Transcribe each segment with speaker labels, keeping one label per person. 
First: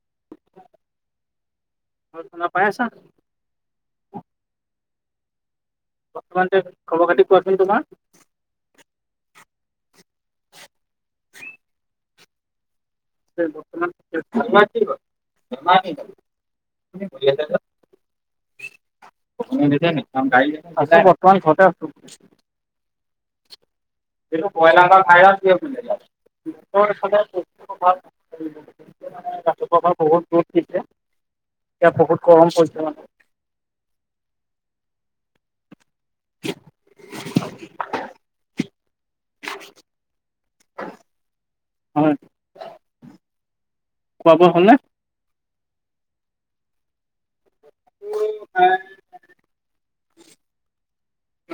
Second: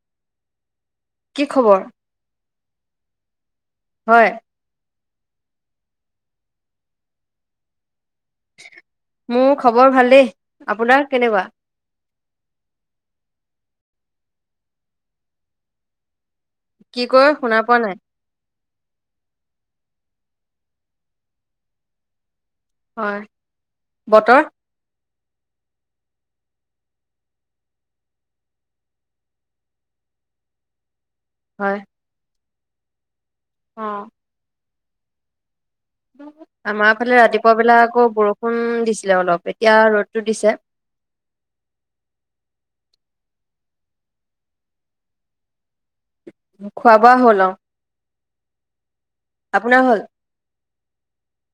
Speaker 1: [inaudible]
Speaker 2: কি খবৰ?
Speaker 1: পাইছা [unintelligible]
Speaker 2: হয়,
Speaker 1: বৰ্তমান যে খবৰ কাতি কোৱাছোন তোমাৰ?
Speaker 2: মোৰ খবৰ ভালে। আপোনাৰ কেনেকুৱা?
Speaker 1: [unintelligible] [inaudible]
Speaker 2: কি ক'য় শুনা পোৱা নাই।
Speaker 1: ন আমান খতে আ
Speaker 2: হয়,
Speaker 1: [unintelligible]
Speaker 2: বতৰ?
Speaker 1: এইটো বইলাৰ খাই [unintelligible] দিয়ে বোলে আকৌ এইফালে [unintelligible] ৰাতিপা'পা বহুত ৰ'ত দিছে
Speaker 2: হয়,
Speaker 1: এয়া বহুত গৰম পৰি অ
Speaker 2: অ। আমাৰ ফালে ৰাতিপুৱা বিলাক আকৌ বৰষুণ দিছিলে অলপ এতিয়া ৰ'দতটো দিছে। [inaudible]
Speaker 1: হয়। খোৱা- বোৱা হ'লনে?
Speaker 2: খোৱা -বোৱা হ'ল অ। আপোনাৰ হল?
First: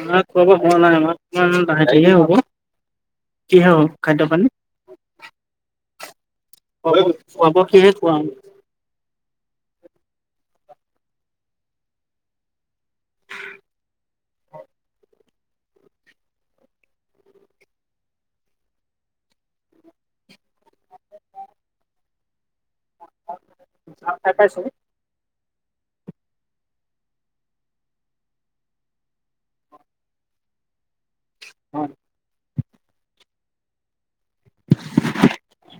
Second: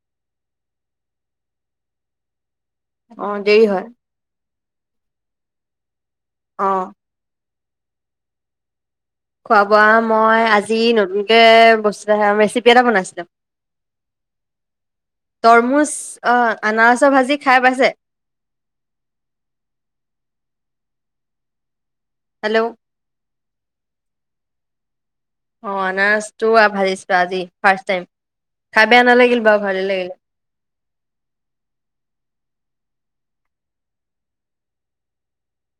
Speaker 1: আমাৰ খোৱা -বোৱা হোৱা নাই আমাৰ লাহেদিয়ে হ'ব।
Speaker 2: অ', দেৰি
Speaker 1: কি
Speaker 2: হয়।
Speaker 1: হ'ল খাদ্য পানী?
Speaker 2: অ',
Speaker 1: খোৱা -বোৱা কি'হে খোৱাম?
Speaker 2: খোৱা- বোৱা মই আজি নতুনকৈ বস্তু এটা ৰেচিপি এটা বনাইছিলোঁ। [inaudible] তৰমুজ, আনাৰসৰ ভাজি খাই পাইছে? [unintelligible] [inaudible] হেল্ল'
Speaker 1: [unintelligible] [inaudible]
Speaker 2: অ অনাৰচটো আ ভাজিছো আজি ফাৰ্ষ্ট টাইম। খাবে আনা লাগিল বাও ভালে লাগিলে
Speaker 1: উ [unintelligible] [inaudible]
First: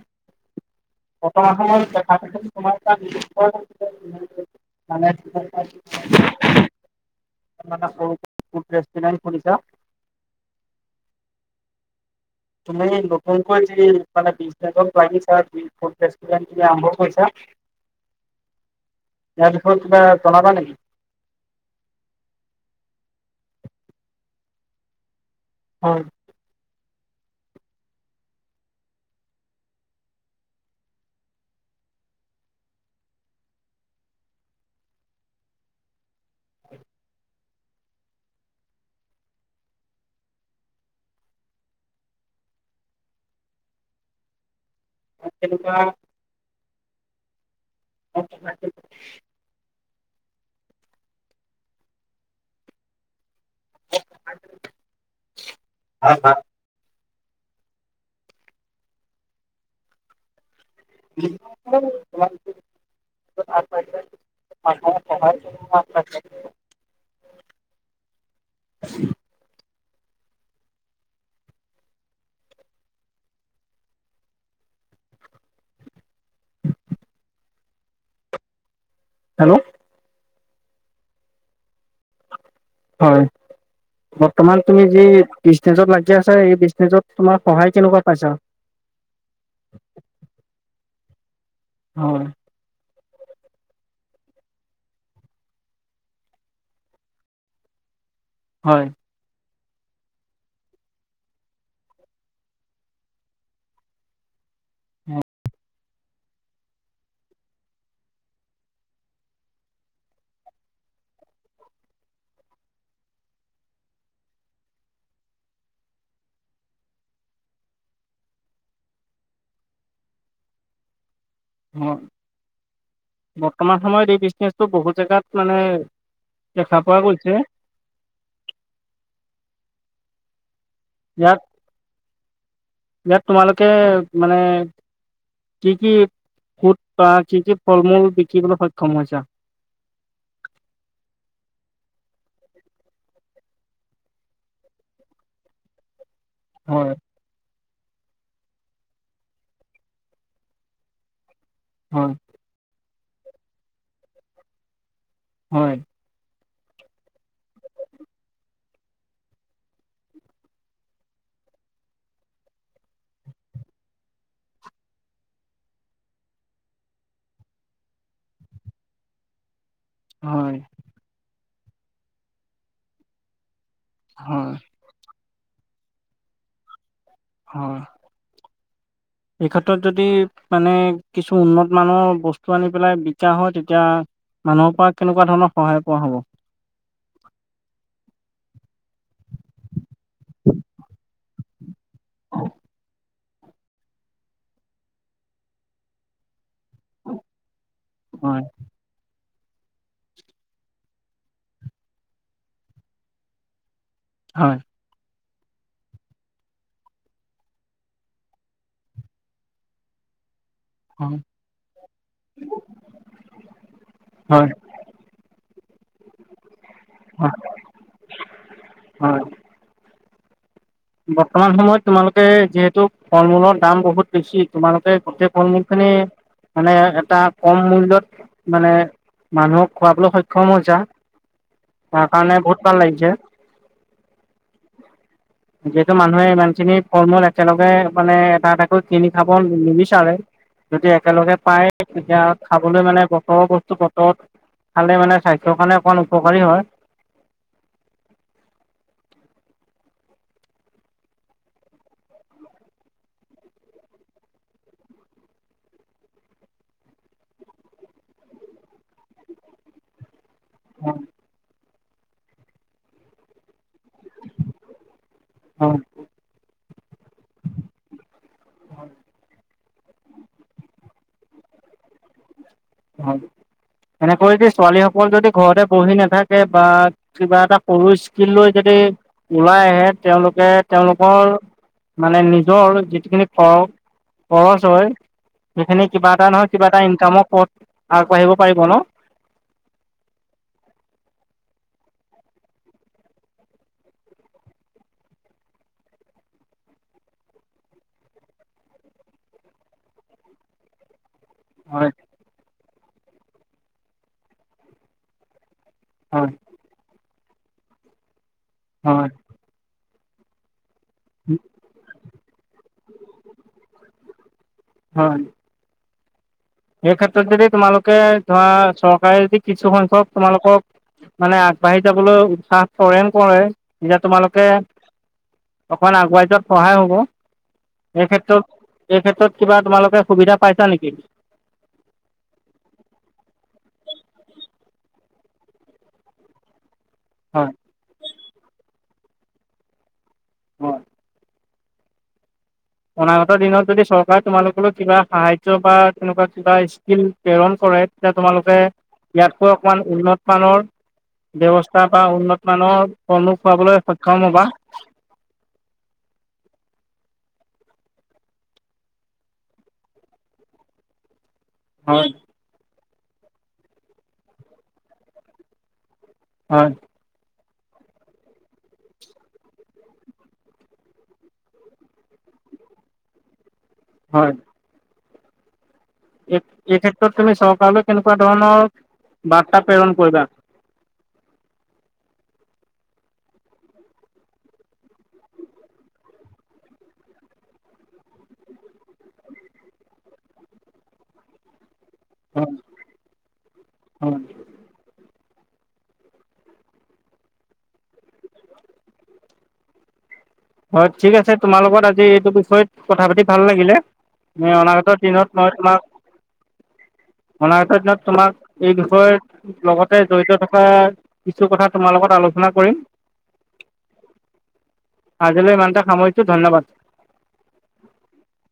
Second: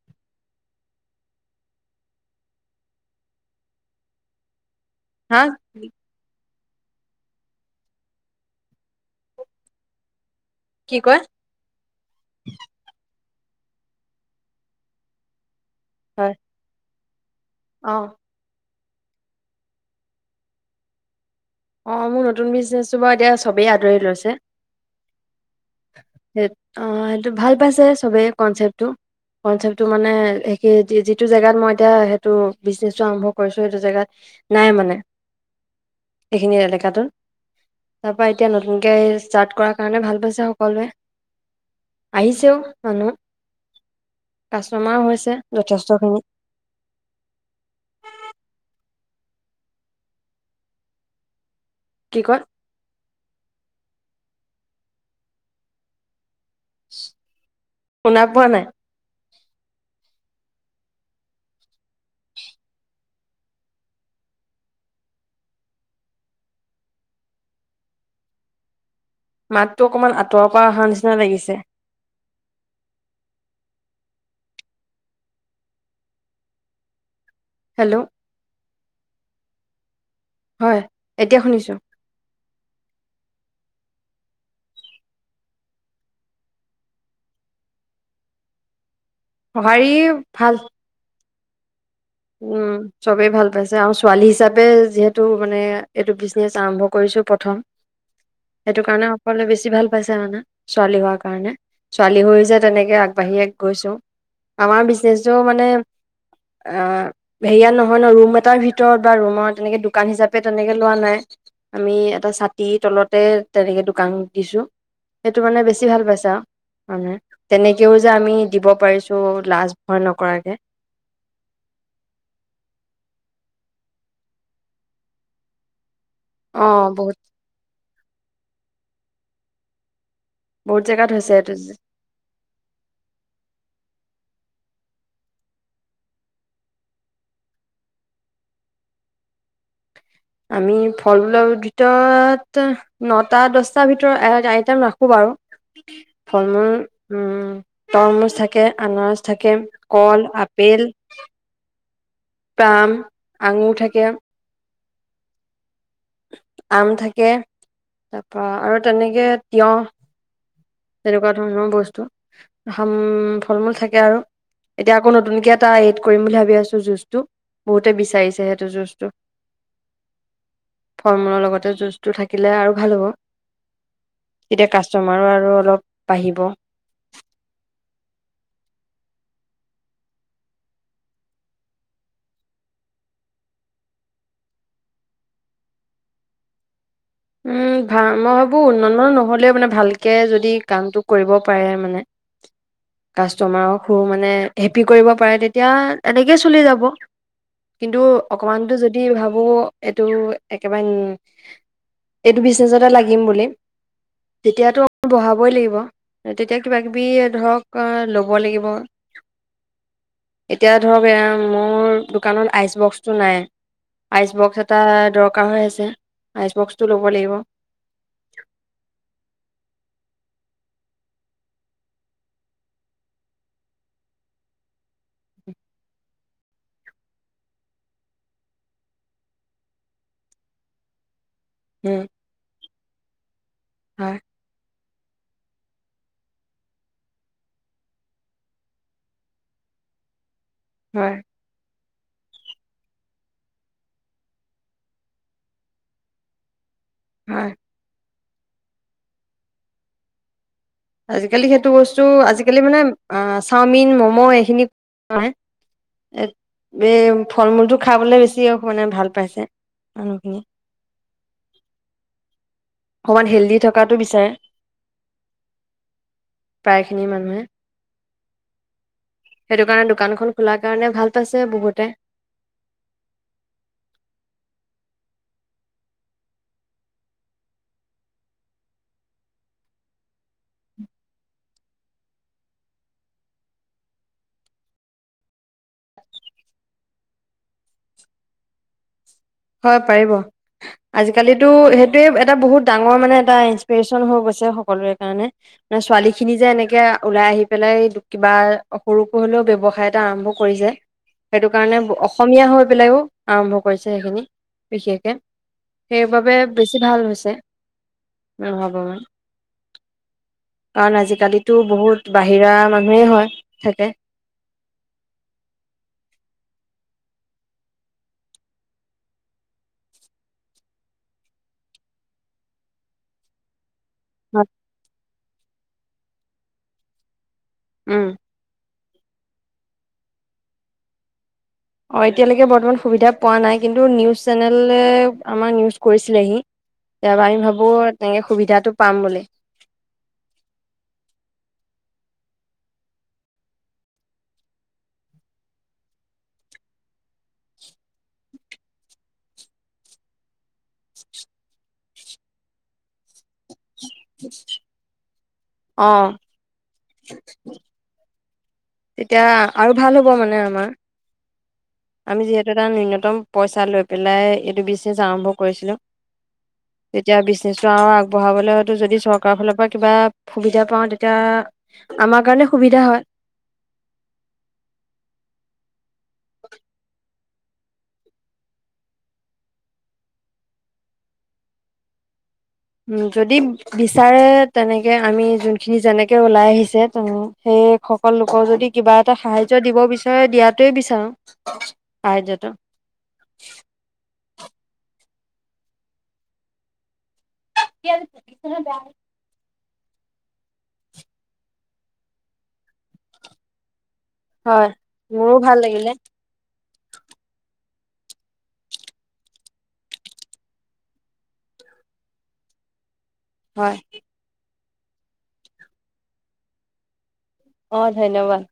Speaker 1: বৰ্তমান সময়ত [unintelligible]
Speaker 2: হা,
Speaker 1: [inaudible] ফু ৰেষ্টুৰেট খুলিছা?
Speaker 2: কি কয়
Speaker 1: তুমি নতুনকৈ যে মানে লাগিছা আৰম্ভ
Speaker 2: হয়,
Speaker 1: কৰি [unintelligible]
Speaker 2: অ
Speaker 1: এখ ত তলাব নেকি [unintelligible]
Speaker 2: অ মোৰ নতুন বিজনেচটো বাৰু এতিয়া চবেই আদৰি লৈছে।
Speaker 1: হয়
Speaker 2: সেই অ সেইটো ভাল পাইছে চবেই কনচেপ্টটো কনচেপটো মানে স যিটো জেগাত মই এতিয়া সেইটো বিজনেছটো আৰম্ভ কৰিছো সেইটো জেগাত [unintelligible] নাই মানে এইখিনি এলেকাটো তাৰ পৰা এতিয়া নতুনকে ষ্টাৰ্ট কৰাৰ কাৰণে ভাল পাইছে সকলোৱে। আহিছে ও মানুহ কাষ্টমাৰ হৈছে
Speaker 1: কেনেকুৱা
Speaker 2: যথেষ্টখিনি।
Speaker 1: [unintelligible]
Speaker 2: কি কয়?
Speaker 1: হা হা
Speaker 2: শুনা পোৱা নাই?
Speaker 1: [unintelligible] [unintelligible]
Speaker 2: [unintelligible] মাতটো অকনমান আঁতৰৰ পৰা আহা নিচিনা লাগিছে হেল্ল'
Speaker 1: হেল্ল'
Speaker 2: হয় এতিয়া শুনিছোঁ।
Speaker 1: হয়। বৰ্তমান তুমি যি বিজনেচত লাগি আছা সেই বিজনেচত তোমাৰ সহায় কেনেকুৱা পাইছা?
Speaker 2: সঁহাৰি ভাল
Speaker 1: হয়
Speaker 2: উম। চবেই ভাল পাইছে আৰু ছোৱালী হিচাপে যিহেতু মানে এইটো বিজনেচ আৰম্ভ কৰিছোঁ প্ৰথম। সেইটো
Speaker 1: হয়
Speaker 2: কাৰণে সকলোৱে বেছি বেছি ভাল পাইছে মানে ছোৱালী হোৱাৰ কাৰণে ছোৱালী হৈ যে তেনেকে আগবাঢ়িয়ে গৈছোঁ। আমাৰ বিজনেচটো মানে আহ হেৰিয়াত নহয় ন ৰুম এটাৰ ভিতৰত বা ৰুমৰ তেনেকে দোকান হিচাপে তেনেকে লোৱা নাই। আমি এটা ছাতিৰ তলতে তেনেকে দোকান দিছোঁ। সেইটো মানে বেছি ভাল পাইছা হয়নে তেনেকেও যে আমি দিব পাৰিছোঁ লাজ ভয় নকৰাকে।
Speaker 1: হয় বৰ্তমান সময়ত এই বিজনেচটো বহুত জেগাত মানে
Speaker 2: অ
Speaker 1: দেখা পোৱা
Speaker 2: বহুত
Speaker 1: গৈছে।
Speaker 2: বহুত জেগাত হৈছে
Speaker 1: ইয়াক
Speaker 2: এইটো
Speaker 1: ইয়াক তোমালোকে মানে কি কি? সুত বা কি কি ফল মূল বিকিবলৈ সক্ষম হৈছা?
Speaker 2: আমি ফলমূলৰ ভিতৰত নটা দছটাৰ ভিতৰত আইটেম ৰাখোঁ বাৰু ফল মূল
Speaker 1: হয়
Speaker 2: উম। তৰমুজ থাকে আনাৰস থাকে কল আপেল
Speaker 1: হয়।
Speaker 2: আম, আঙুৰ থাকে।
Speaker 1: হয়।
Speaker 2: আম থাকে তাৰপৰা আৰু তেনেকে তিয়হ তেনেকুৱা ধৰণৰ বস্তু ফল মূল থাকে আৰু এতিয়া আকৌ নতুনকে এটা এড কৰিম বুলি ভাবি আছোঁ জুচটো বহুতে বিচাৰিছে সেইটো জুচটো
Speaker 1: হয়
Speaker 2: ফল মূলৰ লগতে জুচটো থাকিলে আৰু ভাল হ'ব।
Speaker 1: হয়
Speaker 2: এতিয়া কাষ্টমাৰো আৰু অলপ বাঢ়িব।
Speaker 1: হয়।
Speaker 2: [inaudible]
Speaker 1: এই ক্ষেত্ৰত যদি মানে কিছু উন্নত মানৰ বস্তু আনি পেলাই বিকা হয় তেতিয়া। মানুহৰ পৰা কেনেকুৱা ধৰণৰ সহায় পোৱা হ'ব।
Speaker 2: [inaudible] ভা মই ভাবোঁ উন্ন নহ'লেও মানে ভালকে যদি কামটো কৰিব পাৰে মানে। কাষ্টমাৰক সু মানে হেপি কৰিব পাৰে তেতিয়া এনেকে কোনে ল'ব কিন্তু
Speaker 1: হয়
Speaker 2: অকনমানতে যদি ভা ব এইটো একেবাৰে উ এইটো বিজনেচতে লাগিম বুলি
Speaker 1: হয়
Speaker 2: তেতিয়াতো বহাব লবয় লাগিব, তেতিয়া কিবা কবি ধৰক ল'ব লাগিব। এতিয়া
Speaker 1: হয়
Speaker 2: ধৰক মোৰ দোকানত আইচ বক্সটো নাই। আইচ
Speaker 1: হয়
Speaker 2: বক্স এটা দৰকাৰ হৈ আছে আইচ বক্স। ল'ব লাগিব।
Speaker 1: হয় হয় বৰ্তমান সময়ত তোমালোকে যিহেতু ফল মূলৰ দাম বহুত বেছি তোমালোকে গোটেই ফল মূল খিনি মানে এটা কম মূল্যত মানে মানুহক খোৱাবলৈ সক্ষম হৈছা
Speaker 2: উম,
Speaker 1: তাৰ কাৰণে বহুত ভাল লাগিছে।
Speaker 2: হয়।
Speaker 1: যিহেতু মানুহে ইমানখিনি ফল মূল একেলগে মানে এটা এটাকৈ কিনি খাব নিবিচাৰে। যদি
Speaker 2: হয়,
Speaker 1: একেলগে পায় তেতিয়া খাবলৈ মানে বতৰৰ বস্তু বতৰত খালে মানে স্বাস্থ্যৰ কাৰণে অকমান উপকাৰী হয়।
Speaker 2: হয়। আজিকালি সেইটো বস্তু আজিকালি মানে আ চাওমিন মম' এইখিনি, নাই এত এই ফল মূলটো খাবলে বেছি মানে ভাল পাইছে মানুহখিনিয়ে
Speaker 1: অঁ।
Speaker 2: অকমান হেল্ডি থকাটো বিছাৰে।
Speaker 1: অ অ
Speaker 2: প্ৰায়খিনি মানুহে সেইটো কাৰণে দোকানখন খোলাৰ কাৰণে ভাল পাইছে বহুতে।
Speaker 1: হয়। এনেকৈ যে ছোৱালী সকল যদি ঘৰতে বহি নেথাকে বা কিবা এটা সৰু স্কিল লৈ যদি উম, ওলাই আহে তেওঁলোকে তেওঁলোকৰ মানে নিজৰ যিটোখিনি খৰ খৰচ হয়। সেইখিনি কিবা এটা নহয় কিবা এটা ইনকামৰ পঠ আগবাঢ়িব পাৰিব ন?
Speaker 2: হয় পাৰিব আজিকালিতো সেইটোয়ে এটা বহুত ডাঙৰ মানে এটা ইন্সপিৰেশন হৈ গইছে। সকলোৰে কাৰণে মানে ছোৱালী খিনি যে এনেকে ওলাই আহি পেলাই কিবা সৰুকয় হলেও ব্যৱসায় এটা আৰম্ভ কৰিছে। সেইটো কাৰণে
Speaker 1: হয়
Speaker 2: অসমীয়া হৈ পেলাইও আৰম্ভ কৰিছে সেইখিনি বিশেষকে।
Speaker 1: হয়
Speaker 2: সেইবাবে বেছি ভাল হৈছে [unintelligible] ভাবো মই।
Speaker 1: হয়
Speaker 2: কাৰণ আজিকালিতো বহুত বাহিৰা মানুহে হয় থাকে।
Speaker 1: হয়। সেই ক্ষেত্ৰত যদি তোমালোকে ধৰা, চৰকাৰে যদি কিছু সংখ্যক তোমালোকক মানে, আগবাঢ়ি যাবলৈ উৎসাহ কৰে, নকৰে? এতিয়া তোমালোকে অকণ আগুৱাই যোৱাত সহায় হ'ব।
Speaker 2: উম
Speaker 1: এই ক্ষেত্ৰত, এই ক্ষেত্ৰত কিবা তোমালোকে সুবিধা পাইছা নেকি?
Speaker 2: অঁ, এতিয়ালৈকে বৰ্তমান সুবিধা পোৱা নাই। কিন্তু নিউজ চেনেলে আমাৰ নিউজ কৰিছিলেহি। এবাৰ
Speaker 1: হয়
Speaker 2: আমি ভাৱো, তেনেকে সুবিধাটো পাম বুলি।
Speaker 1: অঁ। অনাগত দিনত যদি চৰকাৰে তোমালোকলৈ কিবা সাহায্য বা তেনেকুৱা কিবা স্কিম প্ৰেৰণ ক কৰে তেতিয়া তোমালোকে ইয়াতকৈ অকমান উন্নত মানৰ ব্যৱস্থা বা উন্নতমানৰ সন্মুখ পাবলৈ
Speaker 2: অঁহ। তেতিয়া আৰু ভাল হ'ব মানে আমাৰ।
Speaker 1: হয়
Speaker 2: আমি যিহেতু এটা নূন্যতম পইছা লৈ পেলাই এইটো বিজনেছ আৰম্ভ কৰিছিলোঁ।
Speaker 1: হয়
Speaker 2: তেতিয়া বিচ নিশ্চয়, আৰু আগবঢ়াবলে হ'য়টো যদি চৰকাৰ ফালৰ পৰা কিবা সুবিধা পাওঁ, তেতিয়া আমাৰ কাৰণে সুবিধা হ'য়।
Speaker 1: হ'য়। এ এই ক্ষেত্ৰত তুমি চৰকাৰলৈ কেনেকুৱা ধৰণৰ বাৰ্তা প্ৰেৰণ কৰিবা।
Speaker 2: [inaudible] উম, যদি বিচাৰে তেনেকে আমি যোনখিনি যেনেকে ওলাই আহিছে ত সেই সেই সকল লোকক যদি কিবা এটা সাহায্য দিব বিচাৰে, দিয়াতোৱেই বিচাৰো। সাহায্যটো।
Speaker 1: হয় হয়
Speaker 2: [unintelligible]
Speaker 1: হ'য়। ঠিক আছে, তোমাৰ লগত আজি এইটো বিষয়ত কথা পাতি ভাল লাগিলে। মই
Speaker 2: হয়
Speaker 1: অনাগত দিনত
Speaker 2: মোৰো
Speaker 1: মই
Speaker 2: ভাল
Speaker 1: তোমাক,
Speaker 2: লাগিলে
Speaker 1: অনা গত দিনত তোমাক এই বিষয়ৰ লগতে জড়িত থকা কিছু কথা তোমাৰ লগত আলোচনা কৰি
Speaker 2: হ'য়।
Speaker 1: আজিলৈ ইমানটে সামৰিছোঁ। ধন্যবাদ।
Speaker 2: অঁ, ধন্যবাদ।